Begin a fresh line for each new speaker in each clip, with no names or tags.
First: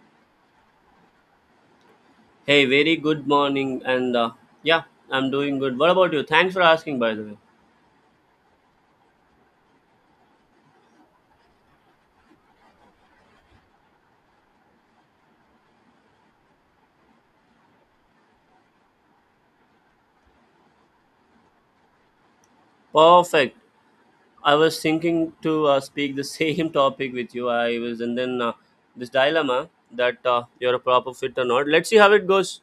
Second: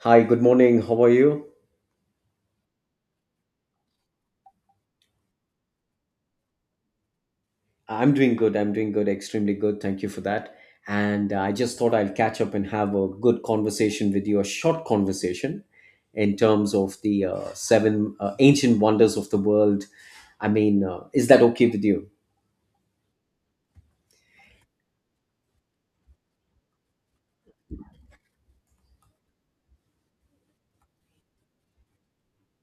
Hi, good morning. How are you?
Hey, very good morning, yeah, I'm doing good. What about you? Thanks for asking, by the way.
I'm doing good. I'm doing good. Extremely good. Thank you for that. And I just thought I'll catch up and have a good conversation with you, a short conversation in terms of the seven ancient wonders of the world. I mean, is that okay with you?
Perfect. I was thinking to speak the same topic with you. I was, and then This dilemma that you're a proper fit or not. Let's see how it goes.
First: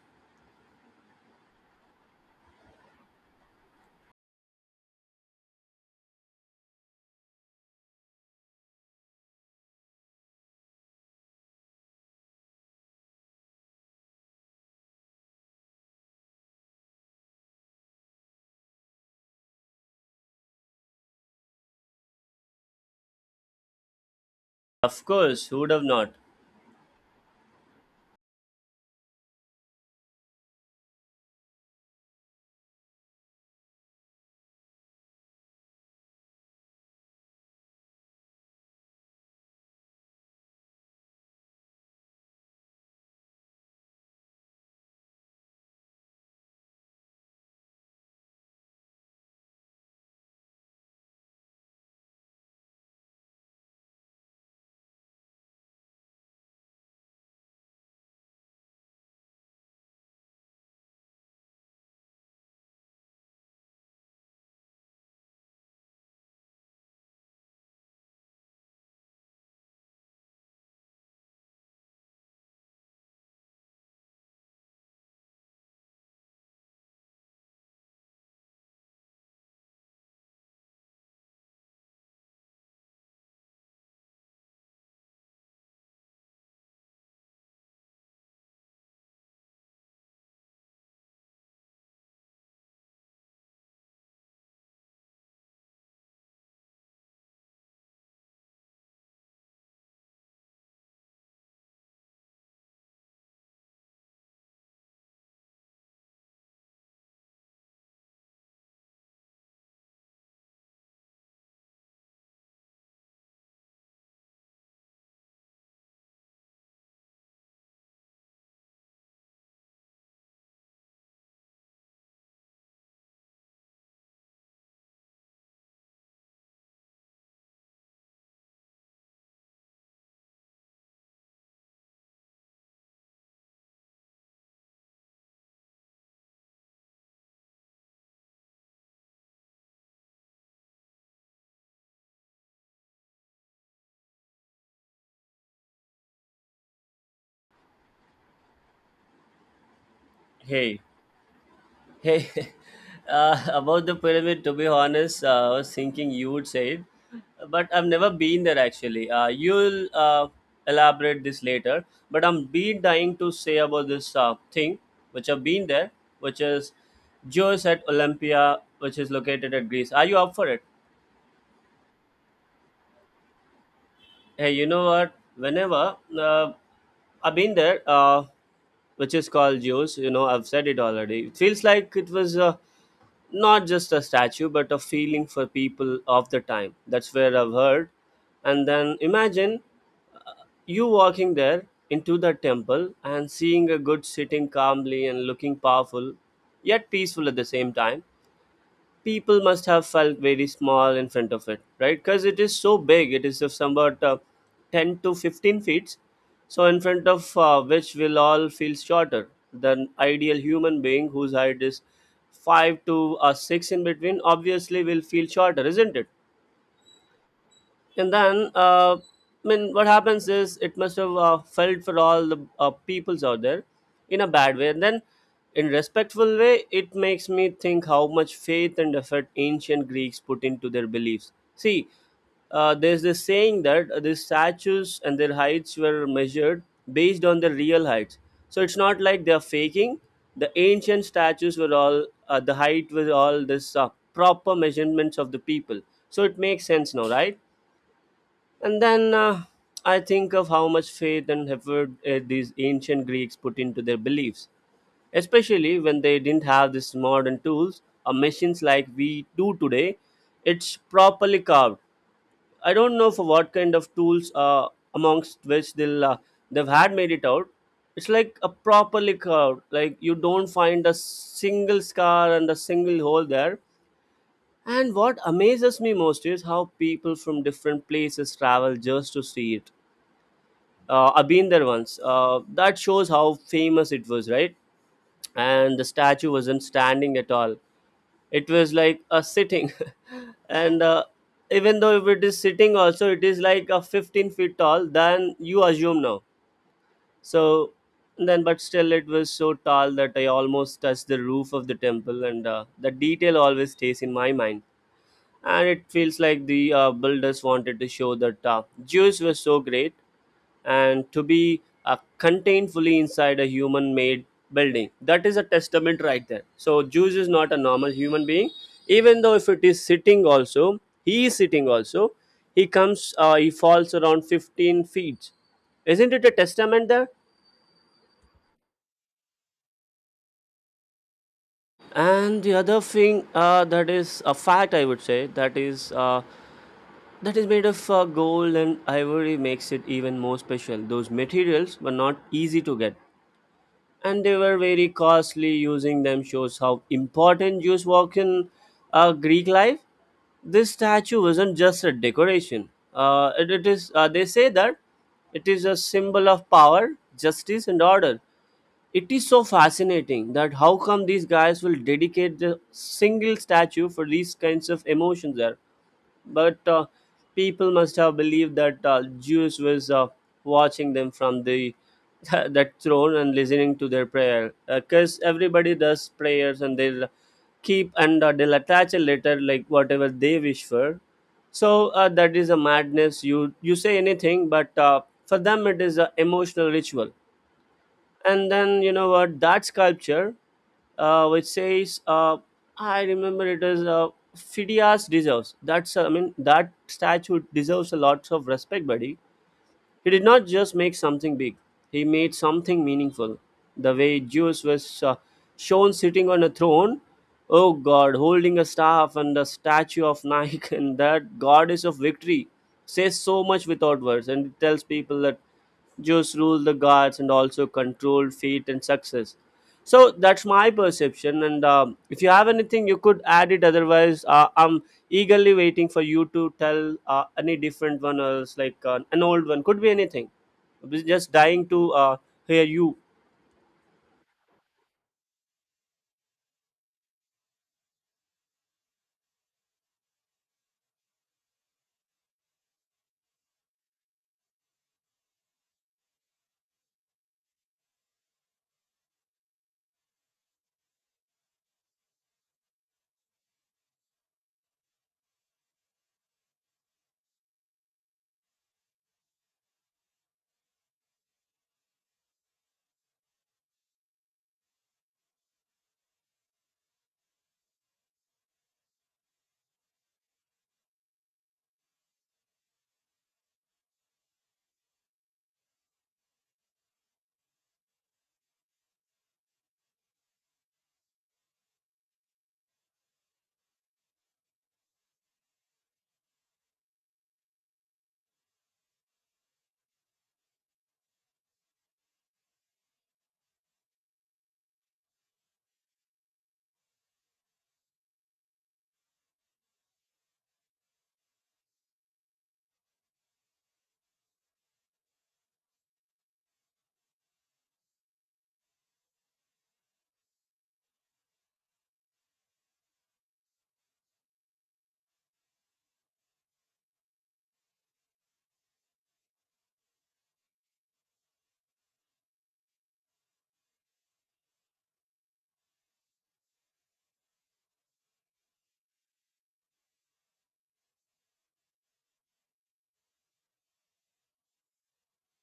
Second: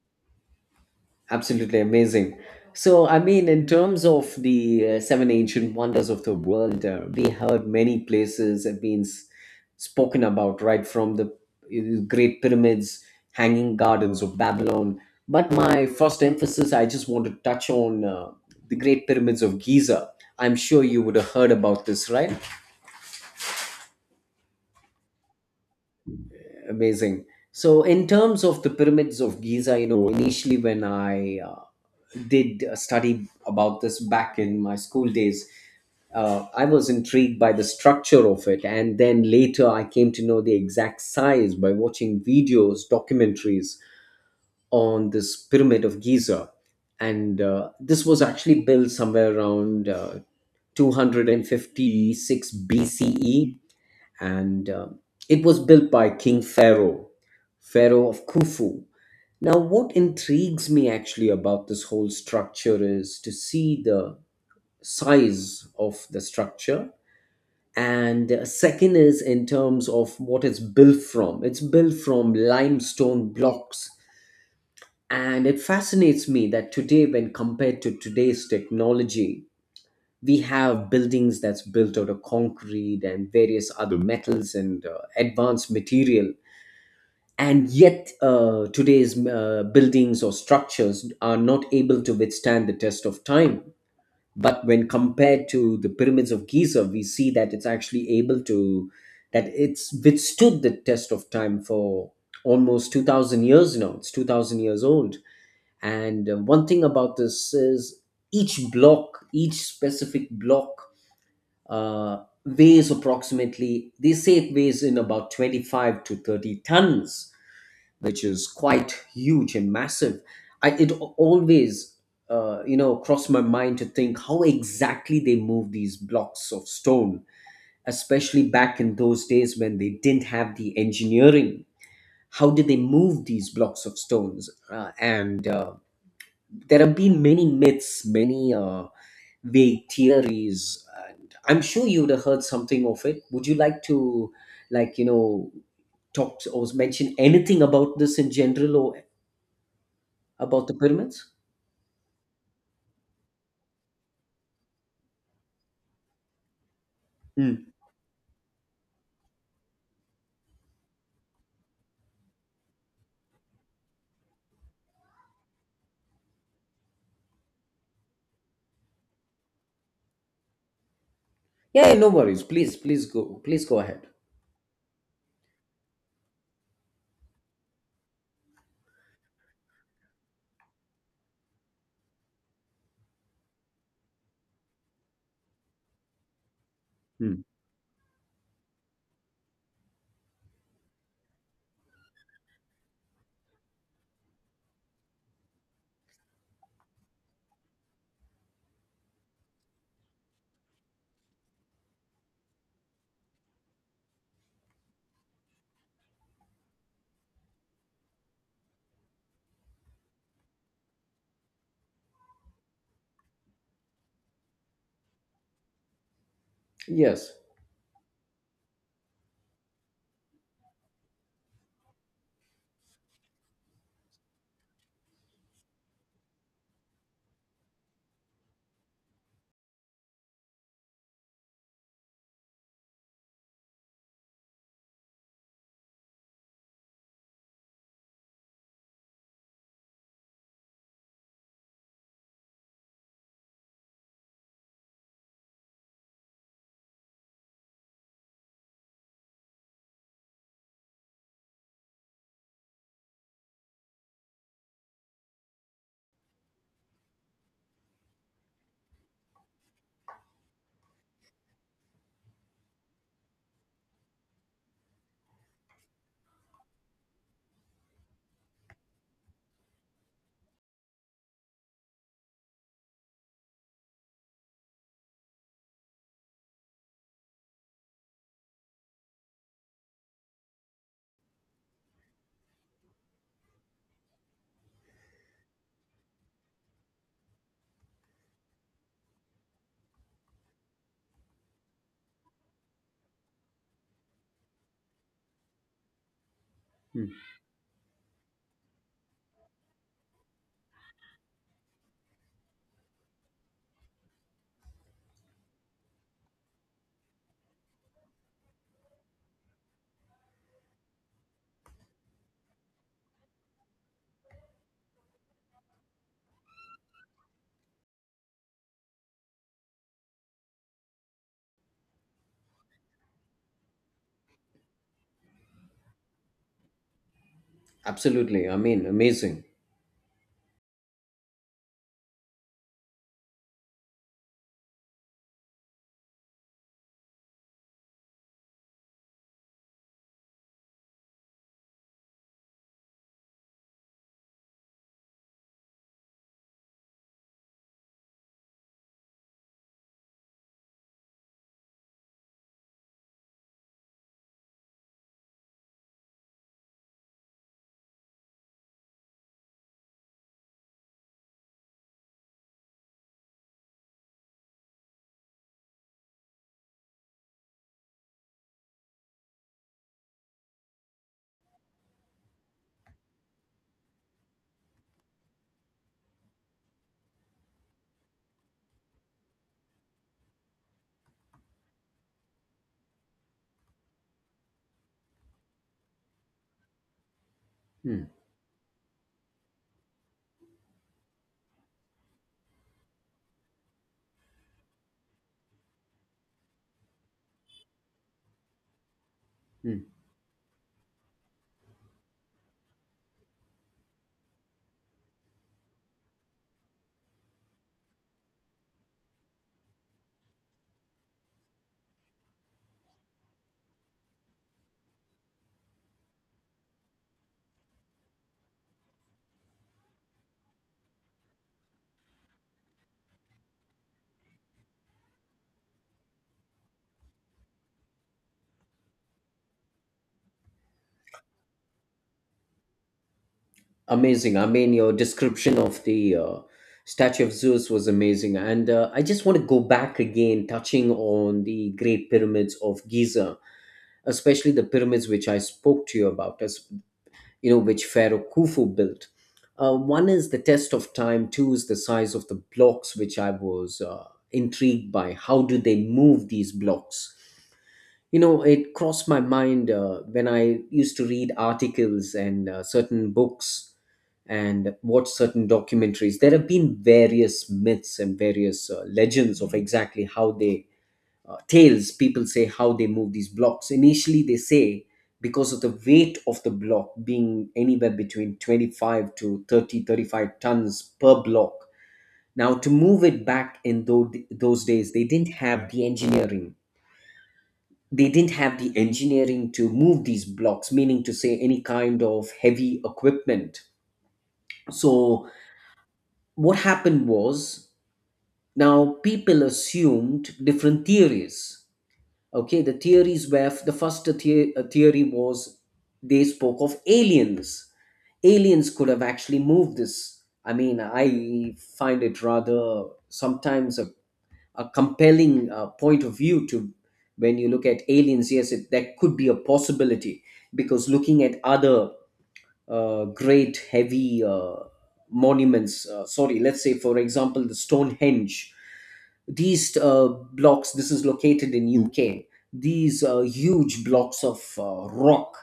Absolutely amazing. So, I mean, in terms of the seven ancient wonders of the world, we heard many places have been spoken about, right from the Great Pyramids, Hanging Gardens of Babylon. But my first emphasis, I just want to touch on the Great Pyramids of Giza. I'm sure you would have heard about this, right?
Of course, who would have not?
Amazing. So, in terms of the pyramids of Giza, you know, initially when I did study about this back in my school days, I was intrigued by the structure of it, and then later I came to know the exact size by watching videos, documentaries on this pyramid of Giza. And this was actually built somewhere around 256 BCE, and it was built by King Pharaoh, Pharaoh of Khufu. Now, what intrigues me actually about this whole structure is to see the size of the structure and second is in terms of what it's built from, it's built from limestone blocks, and it fascinates me that today, when compared to today's technology, we have buildings that's built out of concrete and various other metals and advanced material, and yet today's buildings or structures are not able to withstand the test of time. But when compared to the pyramids of Giza, we see that it's actually able to, that it's withstood the test of time for almost 2000 years. Now it's 2000 years old. And one thing about this is, each block, each specific block, uh, weighs approximately, they say it weighs in about 25 to 30 tons, which is quite huge and massive. I, it always, you know, crossed my mind to think how exactly they move these blocks of stone, especially back in those days when they didn't have the engineering. How did they move these blocks of stones? And there have been many myths, many vague theories. And I'm sure you would have heard something of it. Would you like to, like you know, talk or mention anything about this in general or about the
Hey,
pyramids?
Hey, about the pyramid, to be honest, I was thinking you would say it,
Mm.
but I've never been there actually. You'll elaborate this later, but I'm been dying to say about this thing which I've been there, which is Zeus at Olympia, which is located at Greece. Are you up for it?
Yeah, yeah, no worries. Please, please go. Please go ahead.
Hey, you know what? Whenever I've been there, which is called Zeus, you know, I've said it already. It feels like it was. Not just a statue but a feeling for people of the time. That's where
Mm.
I've heard. And then imagine you walking there into the temple and seeing a good sitting calmly and looking powerful yet peaceful at the same time. People must have felt very small in front of it, right? Because it is so big. It is just about 10 to 15 feet. So in front of which we'll all feel shorter than ideal human being, whose height is 5 to 6 in between, obviously will feel shorter, isn't it?
Yes.
And then, I mean, What happens is it must have felt for all the peoples out there in a bad way. And then, in respectful way, it makes me think how much faith and effort ancient Greeks put into their beliefs. See, there's this saying that these statues and their heights were measured based on their real heights. So it's not like they're faking. The ancient statues were all the height was all this proper measurements of the people. So it makes sense now, right? And then I think of how much faith and effort these ancient Greeks put into their beliefs, especially when they didn't have these modern tools or machines like we do today. It's properly carved. I don't know for what kind of tools amongst which they'll, uh, they've had made it out. It's like a properly carved, like you don't find a single scar and a single hole there. And what amazes me most is how people from different places travel just to see it. I've been there once. That shows how famous it was, right? And the statue wasn't standing at all. It was like a sitting, and even though if it is sitting, also it is like a 15 feet tall. Then you assume now.
Mm,
So then, but still, it was so tall that I almost touched the roof of the temple, and the detail always stays in my mind, and it feels like the builders wanted to show that Jews were so great and to be contained fully inside a human made building. That is a testament right there. So, Jews is not a normal human being, even though if it is sitting also, he is sitting also. He comes, he falls around 15 feet. Isn't it a testament there?
absolutely. I mean, amazing.
And the other thing that is a fact, I would say, that is. That is made of gold and ivory makes it even more special. Those materials were not easy to get, and they were very costly. Using them shows how important Jews were in Greek life. This statue wasn't just a decoration. It is they say that it is a symbol of power, justice, and order. It is so fascinating that how come these guys will dedicate the single statue for these kinds of emotions there. But people must have believed that Zeus was watching them from the that throne and listening to their prayer, because everybody does prayers and they'll keep, and they'll attach a letter like whatever they wish for. So that is a madness. You say anything, but for them it is an emotional ritual.
Mm.
And then you know what, that sculpture which says I remember it is Phidias deserves. That's I mean That statue deserves a lot of respect, buddy.
Mm.
He did not just make something big, he made something meaningful. The way Zeus was shown sitting on a throne, oh god, holding a staff and a statue of Nike and that goddess of victory, says so much without words, and it tells people that Zeus ruled the gods and also controlled fate and success. So that's my perception, and if you have anything you could add it, otherwise I'm eagerly waiting for you to tell any different one else, like an old one, could be anything. We're just dying to hear you.
Amazing. I mean, your description of the statue of Zeus was amazing, and I just want to go back again, touching on the Great Pyramids of Giza, especially the pyramids which I spoke to you about. As you know, which Pharaoh Khufu built. One is the test of time, two is the size of the blocks, which I was intrigued by. How do they move these blocks? You know, it crossed my mind when I used to read articles and certain books and watch certain documentaries. There have been various myths and various legends of exactly how they tales, people say how they move these blocks. Initially they say, because of the weight of the block being anywhere between 25 to 30, 35 tons per block, now to move it back in those days, they didn't have the engineering. They didn't have the engineering to move these blocks, meaning to say any kind of heavy equipment. So what happened was, now people assumed different theories. Okay, the theories were, the first, theory was, they spoke of aliens. Aliens could have actually moved this. I mean, I find it rather sometimes a compelling point of view to, when you look at aliens, yes, it, that could be a possibility, because looking at other great heavy monuments. Sorry, let's say, for example, the Stonehenge. These blocks, this is located in UK, these huge blocks of rock.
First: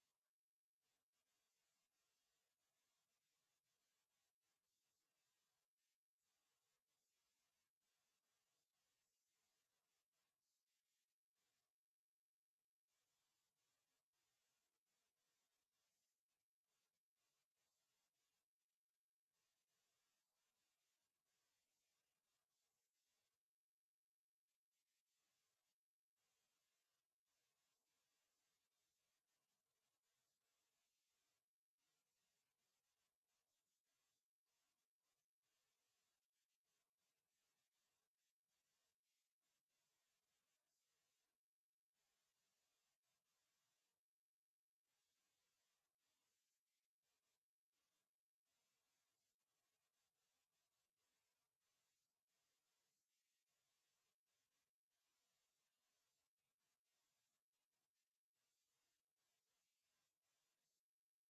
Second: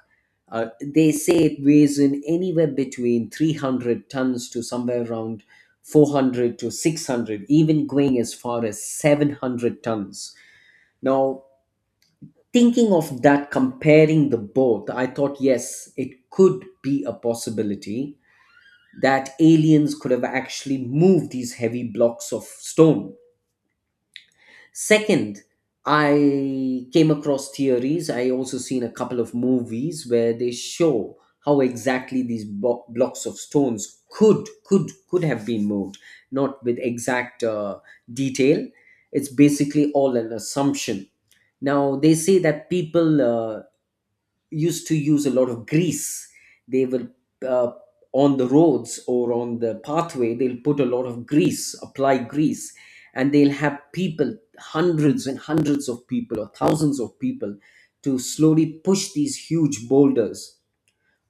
Uh, they say it weighs in anywhere between 300 tons to somewhere around 400 to 600, even going as far as 700 tons. Now, thinking of that, comparing the both, I thought, yes, it could be a possibility that aliens could have actually moved these heavy blocks of stone. Second, I came across theories. I also seen a couple of movies where they show how exactly these blocks of stones could have been moved, not with exact detail. It's basically all an assumption. Now they say that people uh, used to use a lot of grease. They will, uh, on the roads or on the pathway, they'll put a lot of grease, apply grease, and they'll have people, hundreds and hundreds of people or thousands of people, to slowly push these huge boulders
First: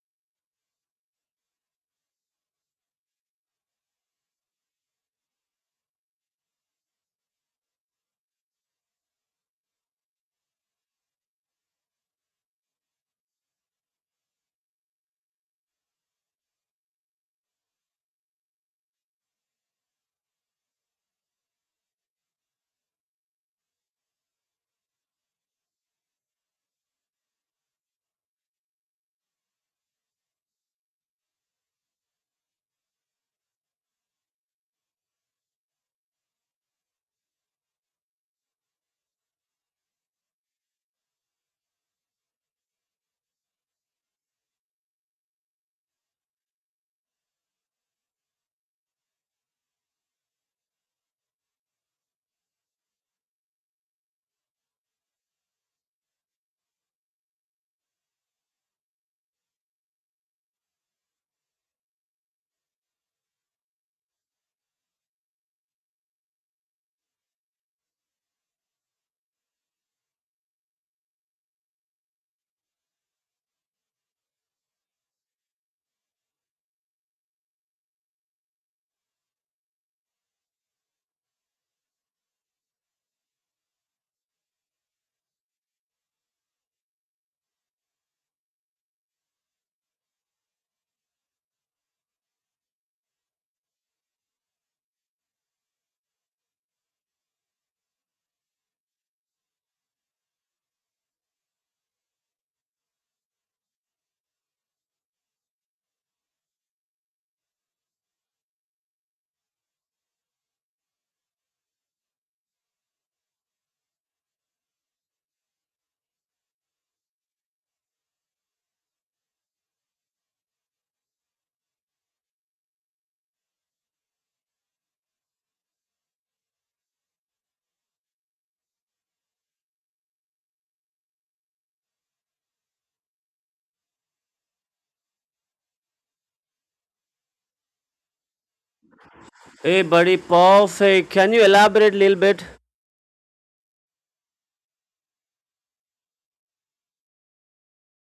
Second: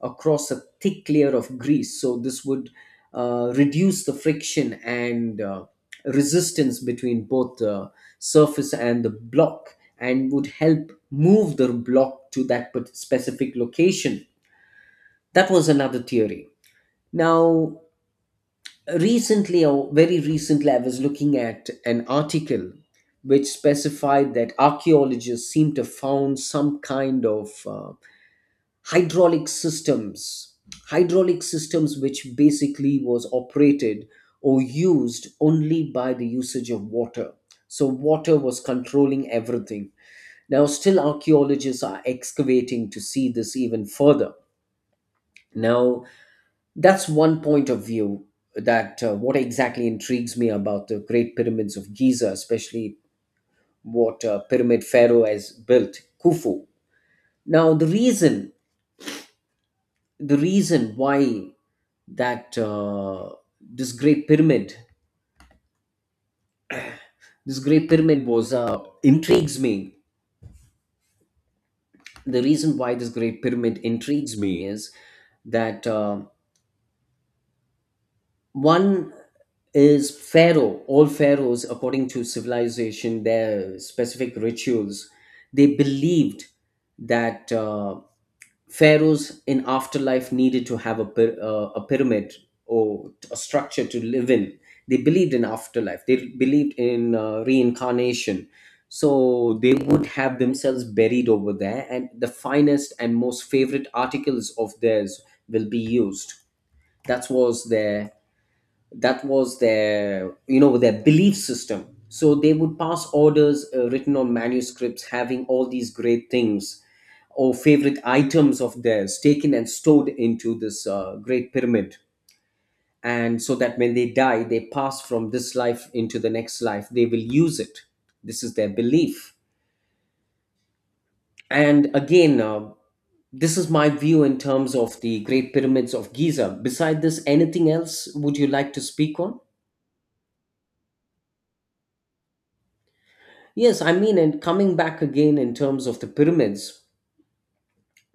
across a thick layer of grease. So this would reduce the friction and resistance between both the surface and the block, and would help move the block to that specific location. That was another theory. Now, recently or very recently, I was looking at an article which specified that archaeologists seem to have found some kind of hydraulic systems, hydraulic systems which basically was operated or used only by the usage of water. So water was controlling everything. Now still archaeologists are excavating to see this even further. Now that's one point of view. That What exactly intrigues me about the Great Pyramids of Giza, especially, what pyramid Pharaoh has built, Khufu. Now the reason why that this great pyramid, this great pyramid was intrigues me the reason why this great pyramid intrigues me is that, one is, Pharaoh, all pharaohs, according to civilization, their specific rituals, they believed that pharaohs in afterlife needed to have a pyramid or a structure to live in. They believed in afterlife, they believed in reincarnation. So they would have themselves buried over there, and the finest and most favorite articles of theirs will be used. That was their that was their you know, their belief system. So they would pass orders written on manuscripts, having all these great things or favorite items of theirs taken and stored into this great pyramid. And so that when they die, they pass from this life into the next life, they will use it. This is their belief. And again, this is my view in terms of the Great Pyramids of Giza. Beside this, anything else would you like to speak on?
Hey, buddy, perfect. Can you elaborate a little bit?
Yes, I mean, and coming back again in terms of the pyramids,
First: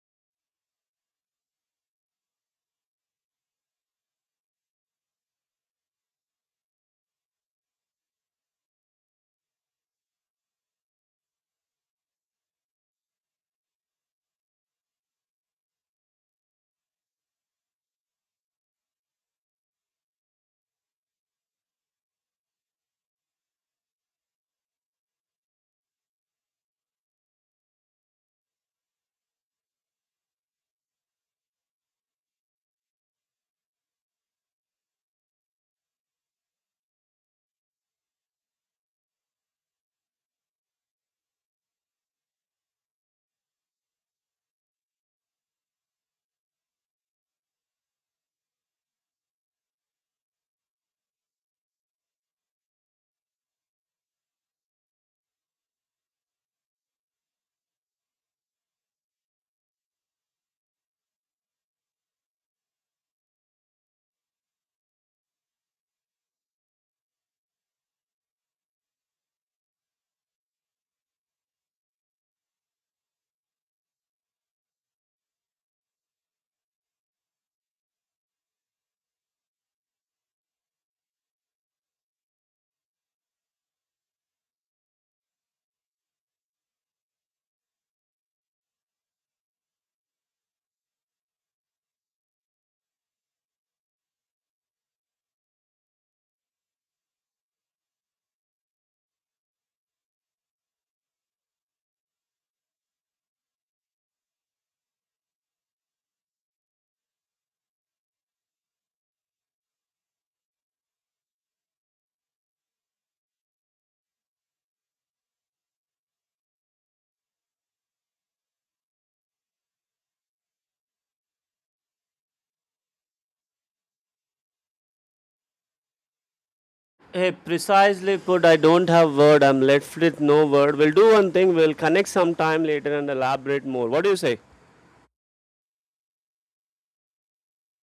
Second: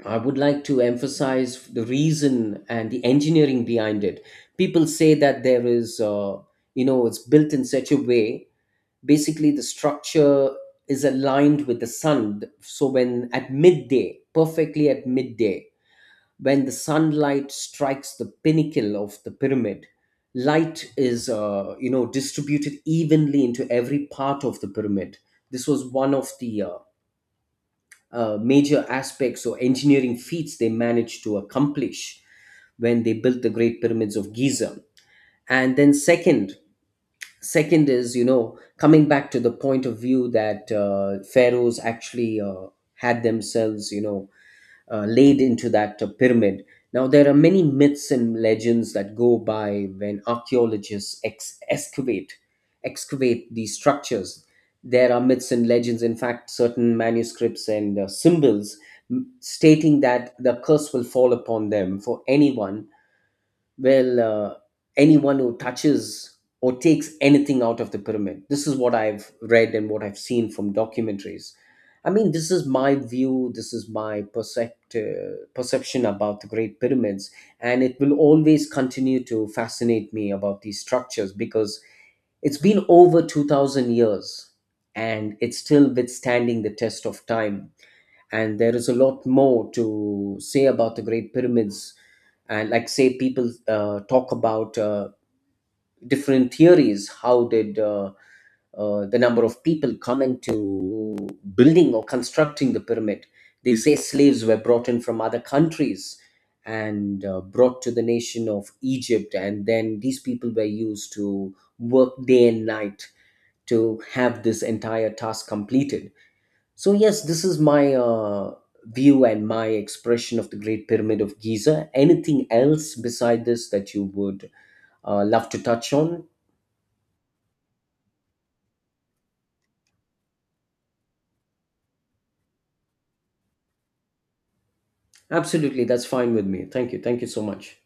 I would like to emphasize the reason and the engineering behind it. People say that there is, you know, it's built in such a way, basically, the structure is aligned with the sun. So, when at midday, perfectly at midday, when the sunlight strikes the pinnacle of the pyramid, light is, you know, distributed evenly into every part of the pyramid. This was one of the major aspects or engineering feats they managed to accomplish when they built the Great Pyramids of Giza. And then second, second is, you know, coming back to the point of view that pharaohs actually had themselves, you know, laid into that pyramid. Now, there are many myths and legends that go by when archaeologists excavate, excavate these structures. There are myths and legends, in fact, certain manuscripts and symbols, stating that the curse will fall upon them, for anyone, well anyone who touches or takes anything out of the pyramid. This is what I've read and what I've seen from documentaries. I mean, this is my view, this is my perception about the Great Pyramids. And it will always continue to fascinate me about these structures, because it's been over 2000 years and it's still withstanding the test of time. And there is a lot more to say about the great pyramids. And like, say, people talk about different theories, how did the number of people come into building or constructing the pyramid. They say slaves were brought in from other countries and brought to the nation of Egypt, and then these people were used to work day and night to have this entire task completed. So, yes, this is my view and my expression of the Great Pyramid of Giza. Anything else beside this that you would love to touch on?
Hey, precisely put. I don't have word, I'm left with no word. We'll do one thing, we'll connect sometime later and elaborate more. What do you say?
Absolutely, that's fine with me. Thank you. Thank you so much.